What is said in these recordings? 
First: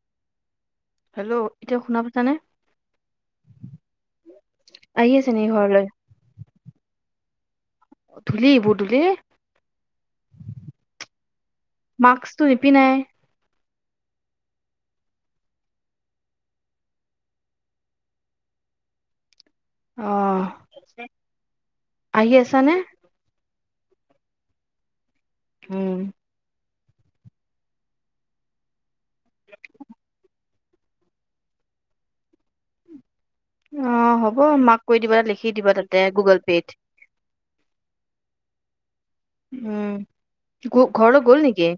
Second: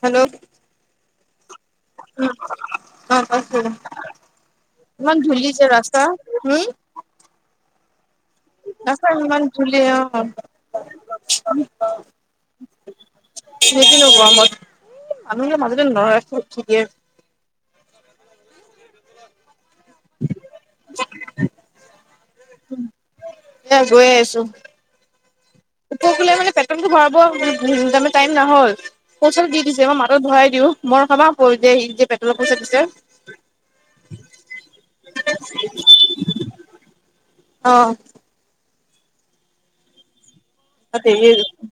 Hello, hello, এতিয়া শুনা পাইছানে? [unintelligible] আহি ইমান আছে নি ধূলি যে ঘৰলৈ? ৰাস্তা হোম। ধূলি বহুত ধূলি। ইমান ধূলি অ মাস্কটো নিপিন্ধাই। বুজি নাই পোৱা মই সেই মানুহে মাজতে নৰয় আকৌ উঠি দিয়ে। অহ আহি আছানে? এ গৈ আছো। উম পোকক লে মানে পেট ভৰাব টাইম নহ'ল পইচাটো দি দিছে মই মাতত ভৰাই দিও মই কামা প্ৰয়ো- সেই যে পেট্ৰলৰ পইচা দিছে। অ হ'ব মাক কৈ দিবা লিখি দিবা তাতে গুগল পে'ত। অ। উম। ঘৰলৈ গ'ল নেকি?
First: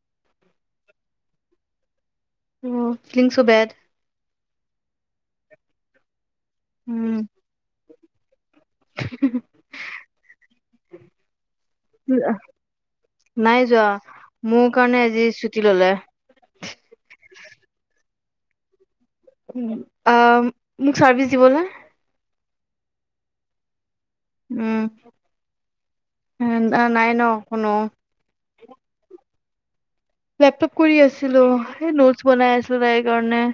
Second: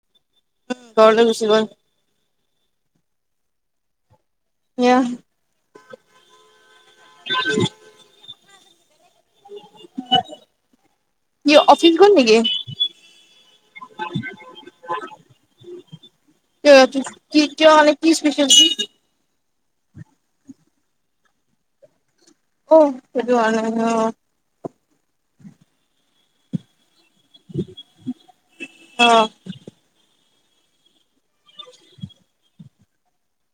উম ঘৰলে গুচি গল। উ ফিলিংছ ছ বেড। এইয়া উম [unintelligible] [inaudible] ই অফিচ গ'ল নেকি? নাই যোৱা। মোৰ কাৰণে আজি ছুটি ললে। কি কিয় মানে কি স্পেচেলটি? আ মোক চাৰ্ভিচ দিবলে। অ, সেইটোকাৰণে অ। উম নাই ন কোনো? অ লেপটপ কৰি আছিলো, এই নোটচ বনাই আছিলো তাইৰ কাৰণে।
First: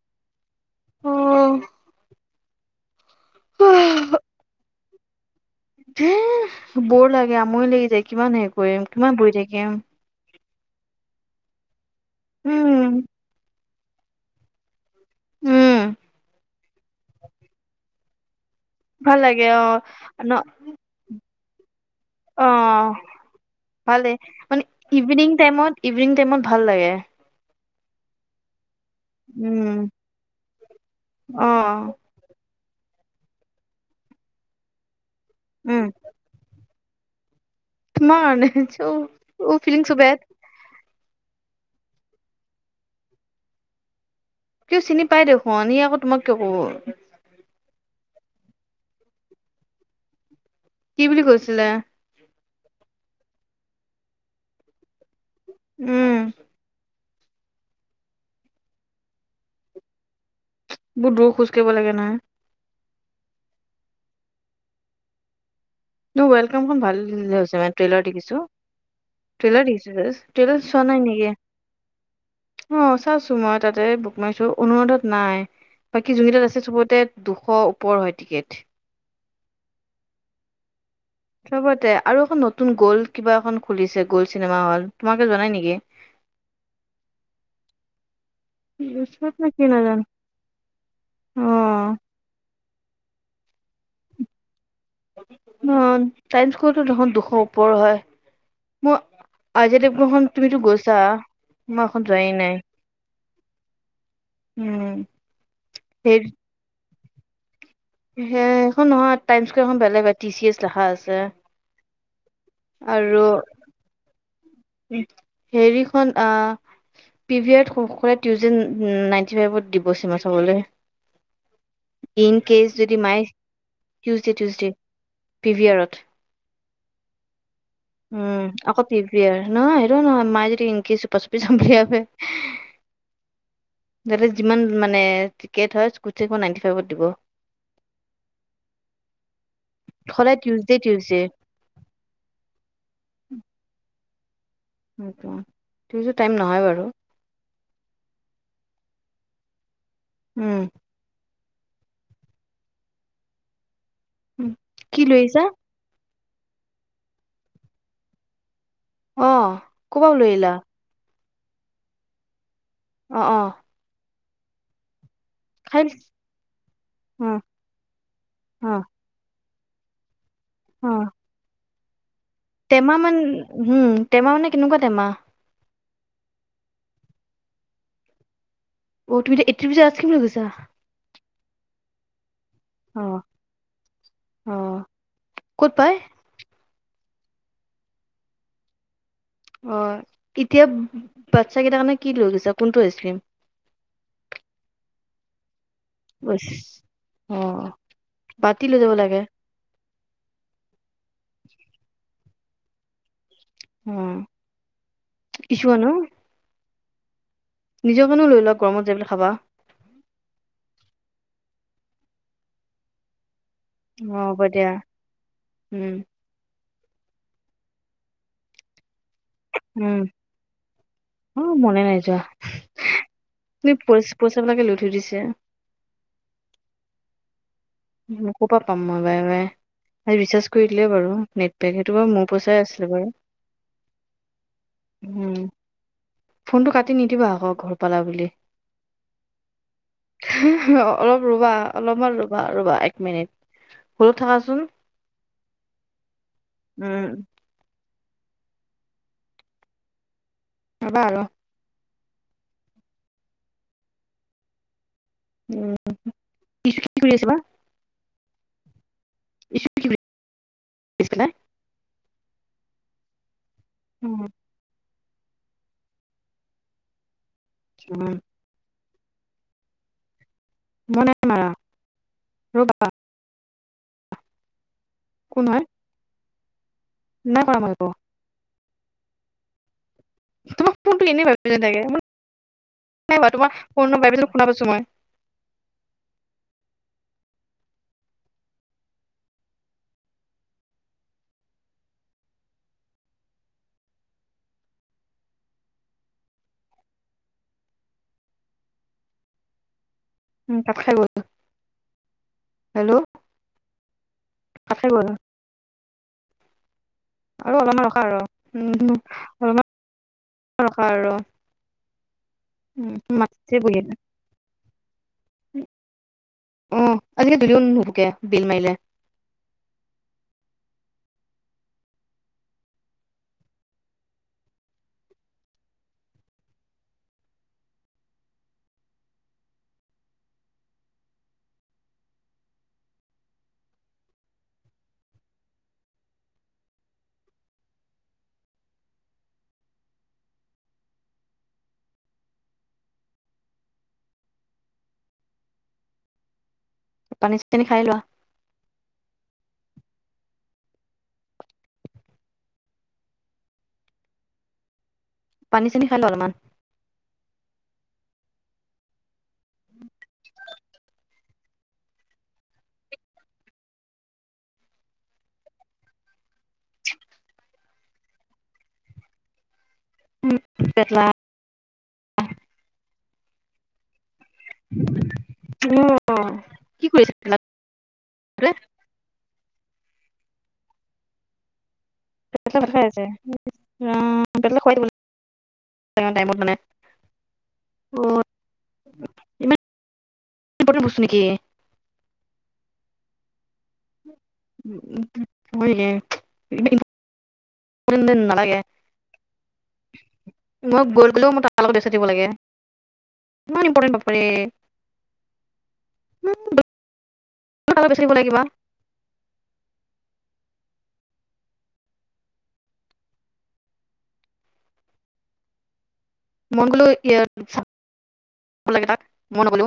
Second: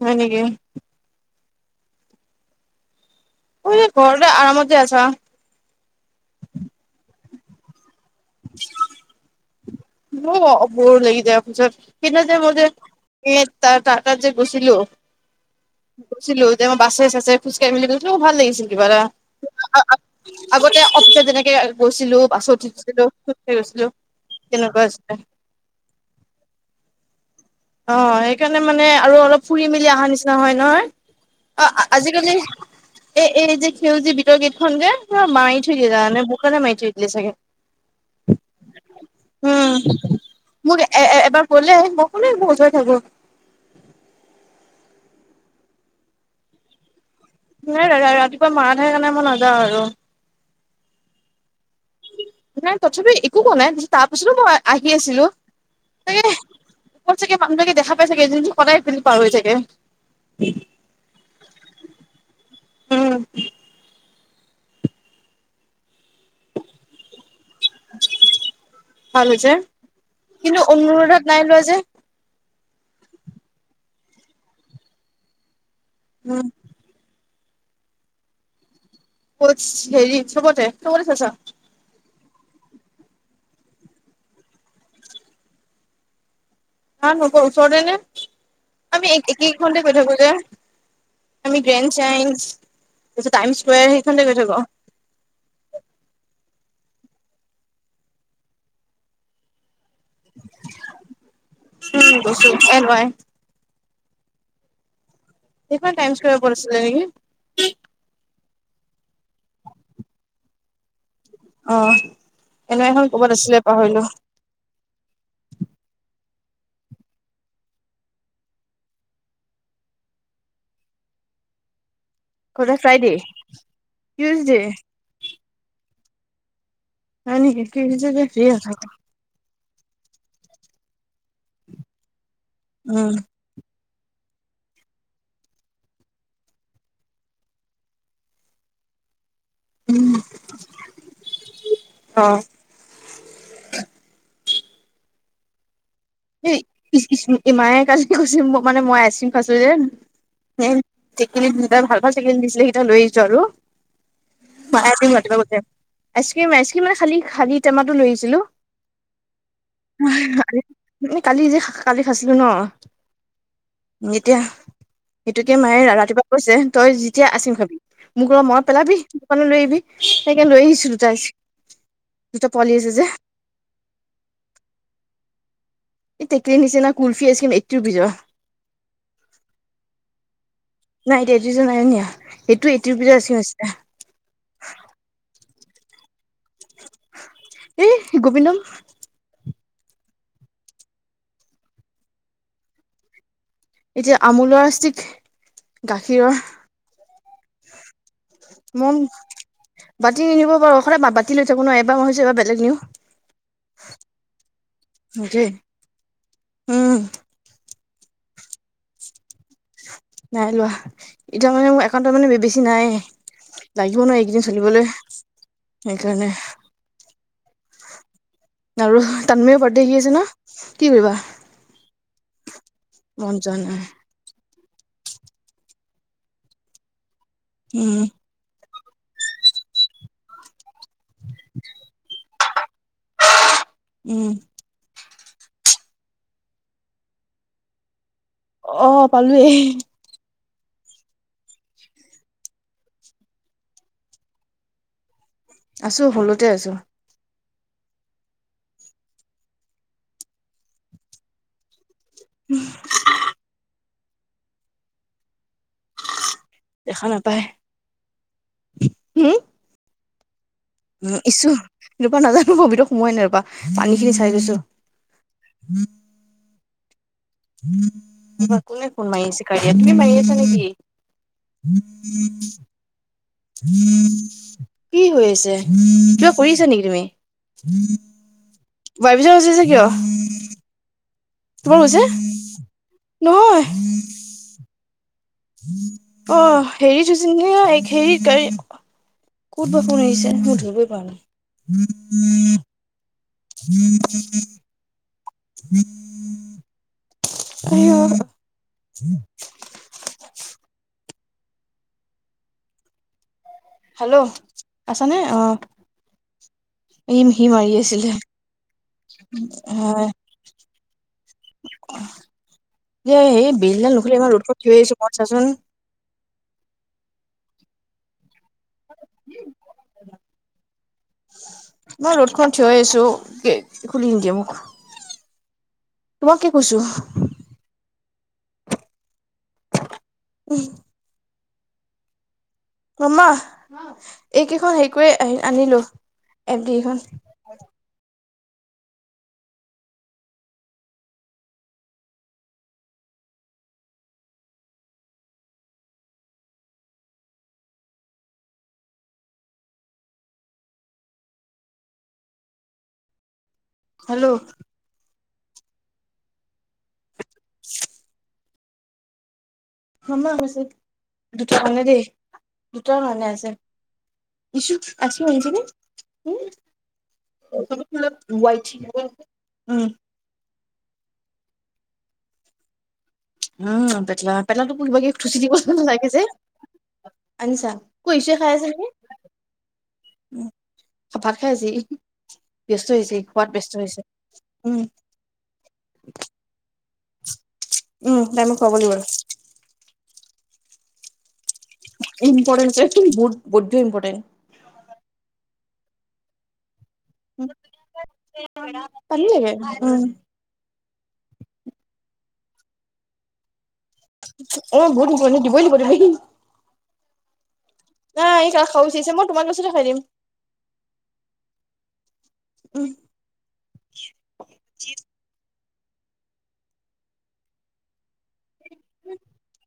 হয় নেকি? অ। হুই ঘৰতে আৰামত যে আছা। ধে বৰ লাগে, আমনি লাগি যায়। কিমান হেৰি কৰিম? কিমান বহি থাকিম? বৰ লাগি যায় অফিচত। পিছত যে মই যে উম এ তাৰ যে গৈছিলো উম গৈছিলো যে মই বাছে ছাছে খোজকাঢ়ি মেলি গৈছিলোঁ ভাল লাগিছিল। কিবা এটা ভাল লাগে অ ন আগতে অ অফিচত যেনে কে গৈছিলো, অ বাছত উঠিছিলো, খোজ কাঢ়ি গৈছিলো ভালে মানে তেনেকুৱা আছিলে ইভিনিং টাইমত, ইভিনিং টাইমত ভাল লাগে। অ সেইকাৰ মানে আৰু অলপ ফুৰি উম মেলি অহা নিচিনা হয় নহয়। অ আজিকালি এ এই যে সেউজী বিতৰ গেট খন যে, কিবা মাৰি থৈ দিলে জানানে? বোৰ কাৰণে মাৰি থৈ দিয়ে চাগে। মানিছোঁ অ উম ফিলিংছ বেড। মোক এ এবাৰ ক'লে হল মই কলো হৈ [unintelligible] কিয় চিনি পাই দেখোন। সি আকৌ তোমাক কিয় ক'ব? নাই দা আৰু ৰাতিপুৱা মাৰা থাকে কাৰণে মই নাযাওঁ আৰু। কি বুলি কৈছিলে? নাই তথাপি একো কোৱা নাই। তাৰ পিছতো মই আহি আছিলো। তাকে উম। ওপৰত চাগে মানুহেবিলাকে দেখা পায় চাগে, এইজনী চোন সদায় এইপিনদি পাৰ হৈ থাকে। বহুত দূৰ খোজ কঢ়িব লাগে নহয়। উম। তোৰ ৱেলকামখন ভাল হৈছে মানে। ট্ৰেইলাৰ দেখিছো। ভাল হৈছে ট্ৰেইলাৰ দেখিছোঁ জাষ্ট। কিন্তু ট্ৰেইলাৰ চোৱা নাই অনুৰাধাত নেকি? লোৱা যে অ চাইছো মই তাতে বুক মাই শ্ব। অনুৰাধাত নাই, বাকী উম যোনকেইটাত আছে চবতে দুশ ওপৰ হয় টিকেট। কত? হেৰি চবতে? তই কৰি চাইছা? চবতে আৰু এখন নতুন গ'ল্ড কিবা এখন খুলিছে, গ'ল্ড চিনেমা হল। তোমালোকে যোৱা নাই নেকি? হা নকৰোঁ। ওচৰতে নে? আমি ওচৰত এক নে একে কি খনতে গৈ নাজানো থাকো যে। আমি অ', গ্ৰেণ্ড চাইন্স, টাইমছ স্কোৱেৰ সেইখনতে গৈ থাকো। অ টাইমছ স্কোৱাৰটো দেখোন দুশৰ ওপৰ হয়। মোৰ আজি খন তুমিতো গৈছে। মই উম এইখন যোৱাই গৈছো নাই। এন ৱাই উম। সেইখন টাইম সেই স্কোৱেৰৰ ওপৰত আছিলে নেকি? সেইখন নহয়। টাইমছ স্কোৱেৰ খন বেলেগ হয়, টি চি এছ লিখা আছে। অ এনেই এখন ক'বাত আছিলে পাহৰিলো। উ হেৰিখন আ পিভিয়েট [unintelligible] দিব চিব চাবলৈ [inaudible] ইন ক'লে কেচ যদি ফ্ৰাইডে মাই টিউচডে টিউজডে টিউচডে পিভিয়েৰট হয় নেকি টিউজডে ফ্ৰী উম আকৌ নাথাকো পিপি আৰু নহ এইটো ন মাই যদি ইংকি চোপা চোপি [unintelligible] উম তাতে যিমান মানে টিকেট হয় [unintelligible] নাইণ্টি ফাইভত দিব উম, [inaudible] সদায় টিউজডে টিউজডে অ সেইটোৱে [unintelligible] কৈছে মানে মই আইচক্ৰীম খাইছো যে উম সেই যোনটাই ভাল ভাল চিকেন দিছিলে সেইটা লৈ আহছো আৰু উম। কি লৈ আহিছা [unintelligible] আইচ ক্ৰীম আইচ ক্ৰীম মানে খালী খালীটেমাতো লৈ আহিছিলো অহ কবাও লৈ আহিলা কালি যে কালি খাইছিলো ন অ অ যেতিয়া সেইটোকে মায়ে খাই ৰাতিপুৱা কৈছে তই অ যেতিয়া আইছক্ৰীম খাবি মোক অলপ মনত অ পেলাবি লৈ আহিবি সেইকাৰণে লৈ অ আহিছোঁ দুটা আইছক্ৰীম। টেমা মান হম টেমা মানে কেনেকুৱা টেমা। এই তোকেই নিচিনা কুলফি আছিলৈ এইটি ৰূপিছ অ তুমি এতিয়া এইট্টি ৰুপিজ আইচক্ৰীম লৈ গৈছা নাই দে দুজন নাই নিয়া। এইটো অ এইট্ৰি ৰূপিছ অ আছি আছিলে ক'ত পাই এ গোবিন্দম অ এতিয়া বাচ্ছা কেইটাৰ কাৰণে কি লৈ গৈছা কোনটো আইচ ক্ৰীম এতিয়া আমোলৰ ছিক বছ অ বাতি লৈ যাব মম লাগে বাতি নি দিব পাৰো সদায় বাতি লৈ থাকো ন এবাৰ ভাবিছো এবাৰ বে লেগ নিউ অ কিচুৱা ন উম নিজৰ কাৰণেও লৈ লোৱা গৰমত যাই পেলাই খাবা নাই লোৱা এতিয়া মানে মোৰ একাউণ্টত মানে বেছি নাই। লাগিব নহ অ হ'ব এইকেইদিন দিয়া চলিবলৈ উম সেইকাৰণে আৰু তানমও বাৰ্থডে আহি উম আছে ন কি কৰিবা অ মনে নাই যোৱা মন যোৱা তুমি নাই পচ পইচাবিলাকে লৈ থৈ দিছে উম উ কপা পাম মই বাৰে বাৰে ৰিচাৰ্জ কৰি দিলে বাৰু নেটপেক সেইটো বাৰু মোৰ পইচাই আছিলে বাৰু উম উম ফোনটো কাটি নিদিবা আকৌ ঘৰ পালা বুলি অ পালোৱেই অলপ ৰবা অলপমান ৰবা ৰবা এক মিনিট হলডট থাকাচোন। আছো হল্ডতে আছো উম ৰবা আৰ উম উ কিছু কি দেখা কৰি আছ বা নাপায় [unintelligible] [unintelligible] আছে উম পেলাই ইছু এনেপা নাজানো মই ভিতৰত সোমোৱাই নাই ৰবা পানী খিনি চাই উম গৈছো। [unintelligible] ৰবা কোনে ফোন মাৰি আছে কাৰয়াত, তুমি মাৰি আছা নিকি? মই নাই মাৰা ই ৰ'বা [unintelligible] কি হৈ কোন আছে, হয় কিবা কৰি আছা নিকি? তুমি, নাই কৰা মই একো ভাইব্ৰেচন হৈছে যে কিয়? তোমাৰ [unintelligible] তোমাৰ নাই গৈছে হোৱা, তোমাৰ নহয় ফোনৰ ভাইব্ৰেচনটো শুনা পাইছো মই। অ', হেৰি থৈছে নিকি আ এক হেৰি ক'ত বা ফোন আহিছে, মই ধৰিবই পাৰা নাই। [unintelligible] [unintelligible] উম, কাত খাই গল। হেল্ল' হেল্ল', কাত খাই আছা গ'ল নে অ? ইম সি আৰু মাৰি অলপমান ৰখা আছিলে, আৰু উম অলপমান হয়। ৰখা আৰু এ উম সেই মাতিছে বহি বেলিদাল নুখৰি ইমান ৰ'দ কত থিয় হৈ আছো মই চাচোন অ', আজিকালি [unintelligible] বেল মাইলে মই ৰ'দখন থিয় আছো, খুলি নিদিয়ে মোক। তোমাক কি কৈছো? উ [unintelligible] মামা, এইকেইখন হেৰি কৰি আ-আনিলো। এফ দিখন পানী-চানী খাই লোৱা। হেল্ল' পানী-চানী খাই লোৱা অলপমান। [unintelligible] মামা হৈছে দুটা কাৰণে দেই, দুটাৰ কাৰণে আছে। ইছু আছো, [unintelligible] এইজনী উম [unintelligible] ৱাইট, উম। [unintelligible] উম, পেটলা পেটলাটোক কোনোবাই কি থুচি দিব যেন লাগে যে। কি কৰিছে পেটলা আনিছা, কইচে খাই পেটলা আছে নেকি। উম, ভাত খাই আছি। পেটলা ভাত খাই আছে। উম, পেটলা খোৱাই উম দিব টাইমত মানে। অ উম, ত‌ই মোক খোৱাব লাগিব। ইমান [unintelligible] বস্তু নিকি? ইম্পৰ্টেট তোৰ, বহুত বৈদ ইম্পৰ্টেণ্ট। হয় ৰে। এইবিলাক ইম্পৰ পলিয়ে গে, উম। মই গ'ল গ'লেও মই তাৰ লগত ব্যস্ত থাকিব লাগে ইমান ইম অ', গনি গনি দিবই লাগিব তুমি। তাৰ লগত ব্যস্ত থাকিব লাগে কিবা নাই খা উচিছে, মই তোমাৰ পিছতে খাই দিম। উম। মন গলো এইয়াত ভ লাগে তাত, ময়ো নগলো।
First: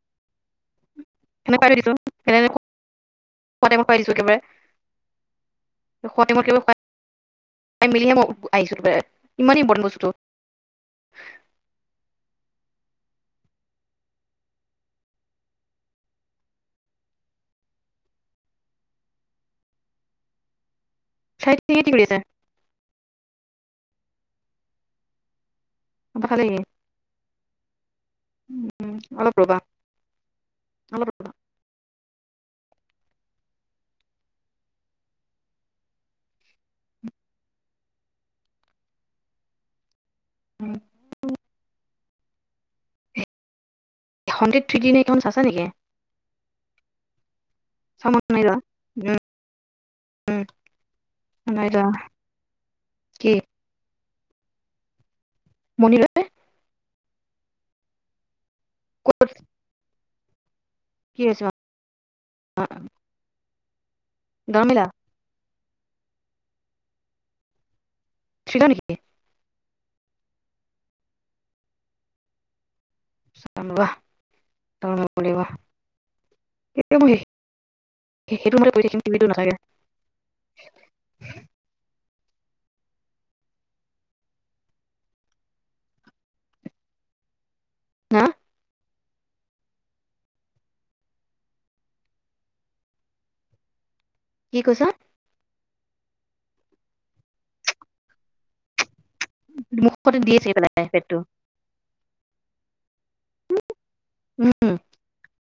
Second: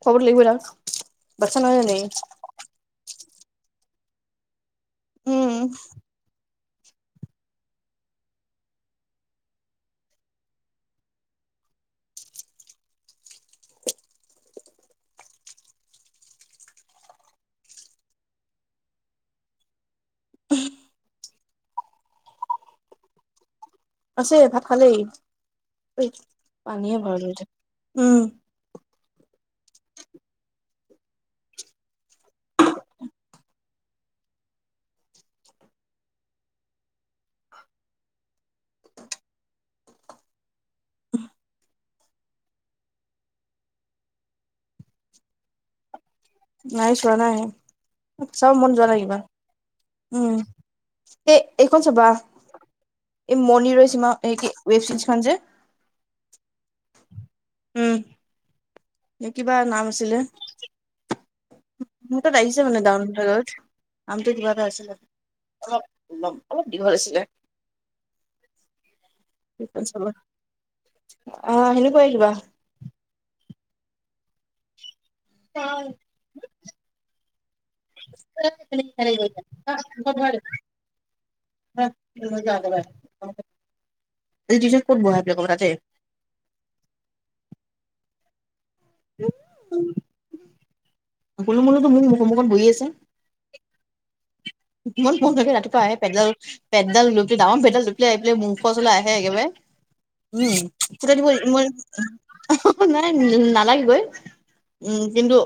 খোৱাবটো লাগিব না, বাচ্ছা নহয় জানো ই। খোৱাতে মই খাই দিছো একেবাৰে, উম খোৱাতে মোক খাই মেলিহে মই আহিছোঁ যে, ইমানেই ইম্পৰ্টেণ্ট বস্তুটো। [unintelligible] [unintelligible] [unintelligible] কি কৰি আছে? আছে ভাত খালেই ঐ পানীয়ে ভৰালো এতিয়া উম উম অলপ ৰবা অলপ ৰবা [unintelligible] হণ্ড্ৰেড থ্ৰিকিনেশন [unintelligible] খন আছে নেকি নাই চোৱা নাই চব মন যোৱা নাই কিবা উম এ নাই এইখন যোৱা চাবা কি এই মণি ৰয় চিমা ৱেব চিৰিজ খন যে মনি ৰয় উম এ ক'ত কিবা নাম আছিলে কি হৈছে মোৰ তাত আহিছে মানে ডাউন ঘৰত নামটো কিবা এটা গৰমিলা আছিলে অলপ অলপ দীঘল আছিলে। [unintelligible] অ সেনেকুৱাই কিবা চাম ৰবা ডাওলত কৰিব লাগিব [unintelligible] [unintelligible] [unintelligible] [unintelligible] [unintelligible] হ [unintelligible] উম [inaudible] গোলোমুলুতো মোৰ মুখমুখত বহি আছে [unintelligible] কি কৈছা [unintelligible] ইোৰ মন লাগে ৰাতিপুৱা আহে পেদল পেডল লুপি ডাঙৰ পেদল লুপলি আহি পেলাই মুখৰ ওচলে আহে [unintelligible] আহে একেবাৰে মুখতে [unintelligible] দিয়ে চাগে পেলাই পেটটো উম মোৰ নাই নালাগে গৈ [unintelligible] উম কিন্তু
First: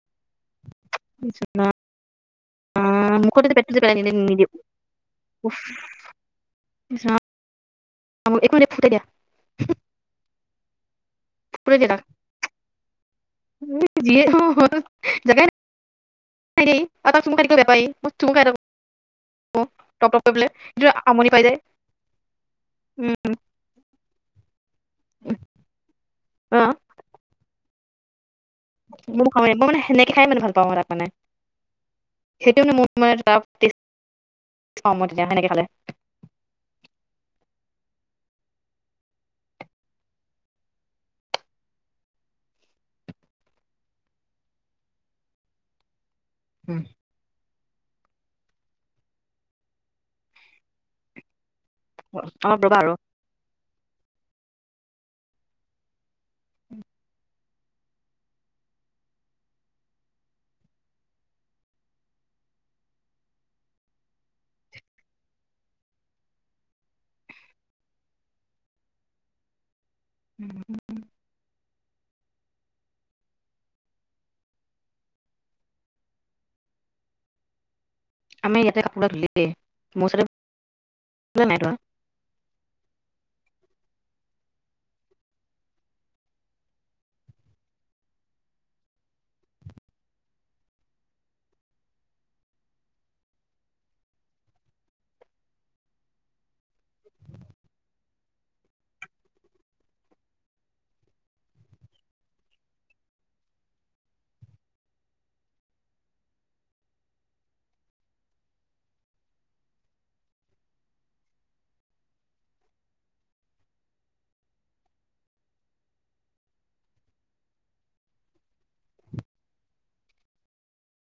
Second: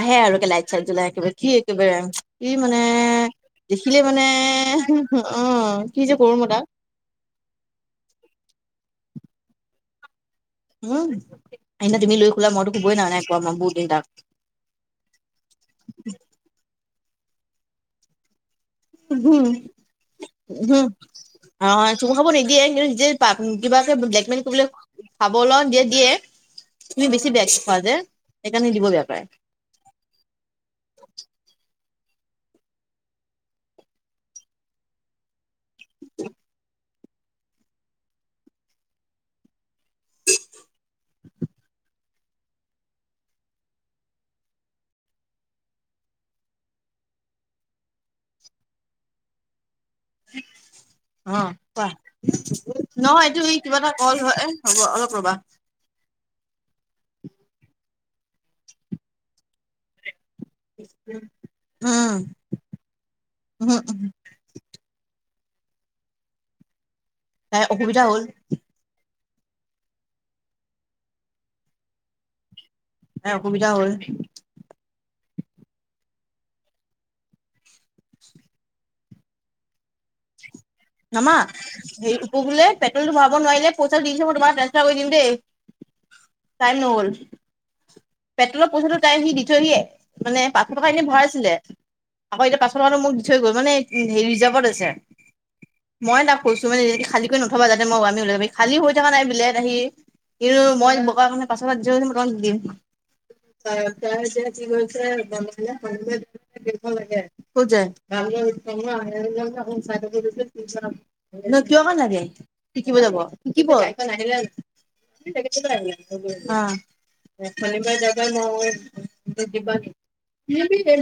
আহে আৰু কে লাইট চাইট জ্বলাই একেবাৰে কি একেবাৰে কি মানে [unintelligible] মুখতে পেটটো যে পেলাই দেখিলে মানে নিদিয়ে অ উফ কি যে কৰো মই তাক অ একো নাই ফোটাই দিয়া [unintelligible] উ [unintelligible] ফোটাই দিয়া তাক বহুত দিন তাক যিয়ে হ'ল হক জেগাই নাই [unintelligible] [unintelligible] হম টপ টপ কৰি পেলাই [unintelligible] হম সেইটো আমনি পাই যায় অ চুম খাব নিদিয়ে কিন্তু নি কিবাকে [unintelligible] মানে কি বোলে খাব লা দিয়ে দিয়ে অ তুমি বেছি বেয়া খোৱা যে সেইকাৰণে দিব বেয়া পায় ময়ো খাৱে মই মানে সেনেকে খাই মানে ভাল পাওঁ তাত মানে [unintelligible] সেইটো মোৰ মই তেতিয়া সেনেকে খালে [unintelligible] [unintelligible] হম অ কোৱা অলপ ৰ'বা আৰু নহয় এইটো কিবা এটা কল হয় হ'ব অলপ ৰ'বা উম উম উম [unintelligible] তাই অসুবিধা হ'ল উম [inaudible] তাই অসুবিধা হয় আমি ইয়াতে কপোৰা ধুলে মোৰ ওচতে [unintelligible] নমা হে উপ বোলে পেট্ৰলটো ভৰাব নোৱাৰিলে প‌ইচি দিছে মই তোমাক টানঞ্জপাৰ কৰি দিম দেই টাইম নহ'ল [unintelligible] পেট্ৰলৰ পইচাটো টাইম সি দি থহিয়ে মানে পাঁচশ টকা এনে ভৰাছিলে [unintelligible] আকৌ এতিয়া পাঁছশ টকাটো মোক দি থৈ গ'ল মানে হেৰি ৰিজাৰ্ভত আছে [unintelligible] মই তাক কৈছো মানে খালিকৈ নথবা যাতে মই বামি ওলাব খালী হৈ থকা নাই বোলে আহি [unintelligible] কিন্ত মই বগা কাৰণে পাছশ টকা যি লৈছোঁ তোমাৰ দিম [unintelligible] [inaudible] [unintelligible] যে কি কৰিছে দে লাগে [unintelligible] কিহ কাৰণে লাগে শিকিব যাব শিকিব এখন আহিলে অ ভালিবা জাগা ন দিবা [unintelligible]